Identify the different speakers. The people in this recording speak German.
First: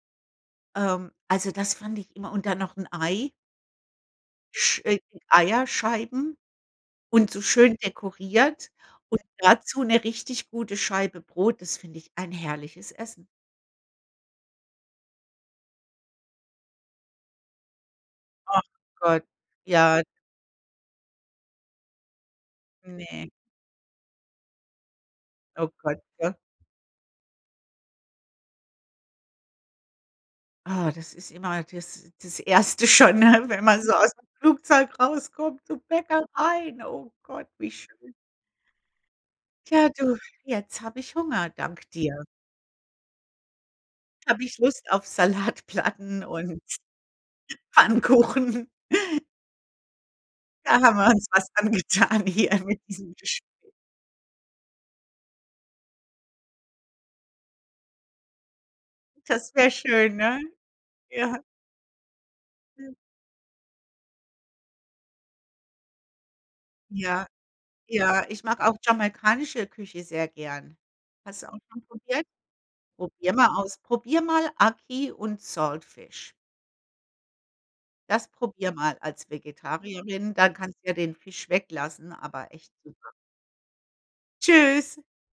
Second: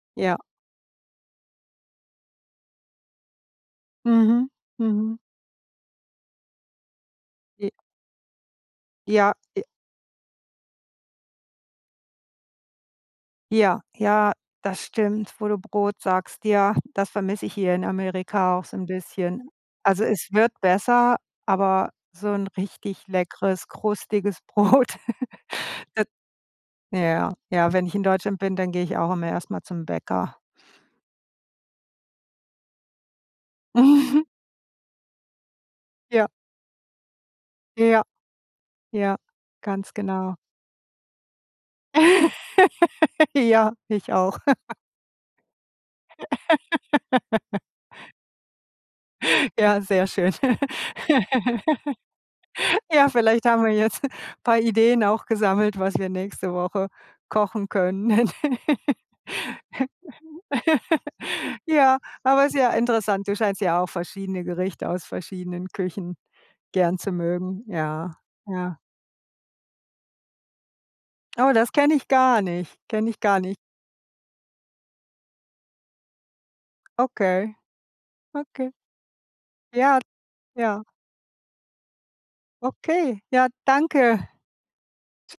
Speaker 1: Ja.
Speaker 2: Ähm, also das fand ich immer und dann noch 'n Ei
Speaker 1: Mhm.
Speaker 2: Sch äh,
Speaker 1: Mhm.
Speaker 2: Eierscheiben und so
Speaker 1: E
Speaker 2: schön dekoriert und
Speaker 1: Ja, e
Speaker 2: dazu 'ne richtig gute Scheibe Brot. Das finde ich ein herrliches Essen.
Speaker 1: Ja, ja, das stimmt, wo du Brot sagst. Ja, das vermisse ich hier in Amerika
Speaker 2: Ach,
Speaker 1: auch so 'n
Speaker 2: Gott!
Speaker 1: bisschen.
Speaker 2: Ja
Speaker 1: Also, es wird besser, aber so 'n richtig
Speaker 2: Ne.
Speaker 1: leckeres, krustiges Brot,
Speaker 2: Oh, Gott!
Speaker 1: d
Speaker 2: Ja
Speaker 1: ja, ja, wenn ich in Deutschland bin, dann gehe ich auch immer erst mal zum Bäcker.
Speaker 2: Ah, das ist immer das das Erste schon, ne? Wenn man so ausm
Speaker 1: Mhm.
Speaker 2: Flugzeug rauskommt, zum Bäcker
Speaker 1: Ja.
Speaker 2: rein. Oh Gott, wie
Speaker 1: Ja.
Speaker 2: schön.
Speaker 1: Ja,
Speaker 2: Tja,
Speaker 1: ganz
Speaker 2: du,
Speaker 1: genau.
Speaker 2: jetzt habe ich Hunger, dank dir.
Speaker 1: Ja, ich
Speaker 2: Da
Speaker 1: auch.
Speaker 2: habe ich Lust auf Salatplatten und Pfannkuchen.
Speaker 1: Ja, sehr schön.
Speaker 2: Da haben wir uns was angetan hier mit
Speaker 1: Ja,
Speaker 2: diesem
Speaker 1: vielleicht haben
Speaker 2: Gesprä
Speaker 1: wir jetzt paar Ideen auch gesammelt, was wir nächste Woche kochen können.
Speaker 2: Das wär schön, ne? Ja.
Speaker 1: Ja, aber ist ja interessant. Du scheinst ja auch verschiedene Gerichte aus verschiedenen Küchen gern zu
Speaker 2: Ja.
Speaker 1: mögen. Ja,
Speaker 2: Ja, ich mag auch
Speaker 1: ja.
Speaker 2: jamaikanische Küche sehr gern. Hast du
Speaker 1: Oh,
Speaker 2: auch
Speaker 1: das
Speaker 2: schon
Speaker 1: kenne ich
Speaker 2: probiert?
Speaker 1: gar nicht. Kenne ich
Speaker 2: Probier
Speaker 1: gar
Speaker 2: mal
Speaker 1: nicht.
Speaker 2: aus. Probier mal Aki und Saltfish.
Speaker 1: Okay,
Speaker 2: Das probier
Speaker 1: okay.
Speaker 2: mal als
Speaker 1: Ja,
Speaker 2: Vegetarierin, dann kannst
Speaker 1: ja.
Speaker 2: ja den Fisch weglassen, aber echt super.
Speaker 1: Okay, ja, danke.
Speaker 2: Tschüss.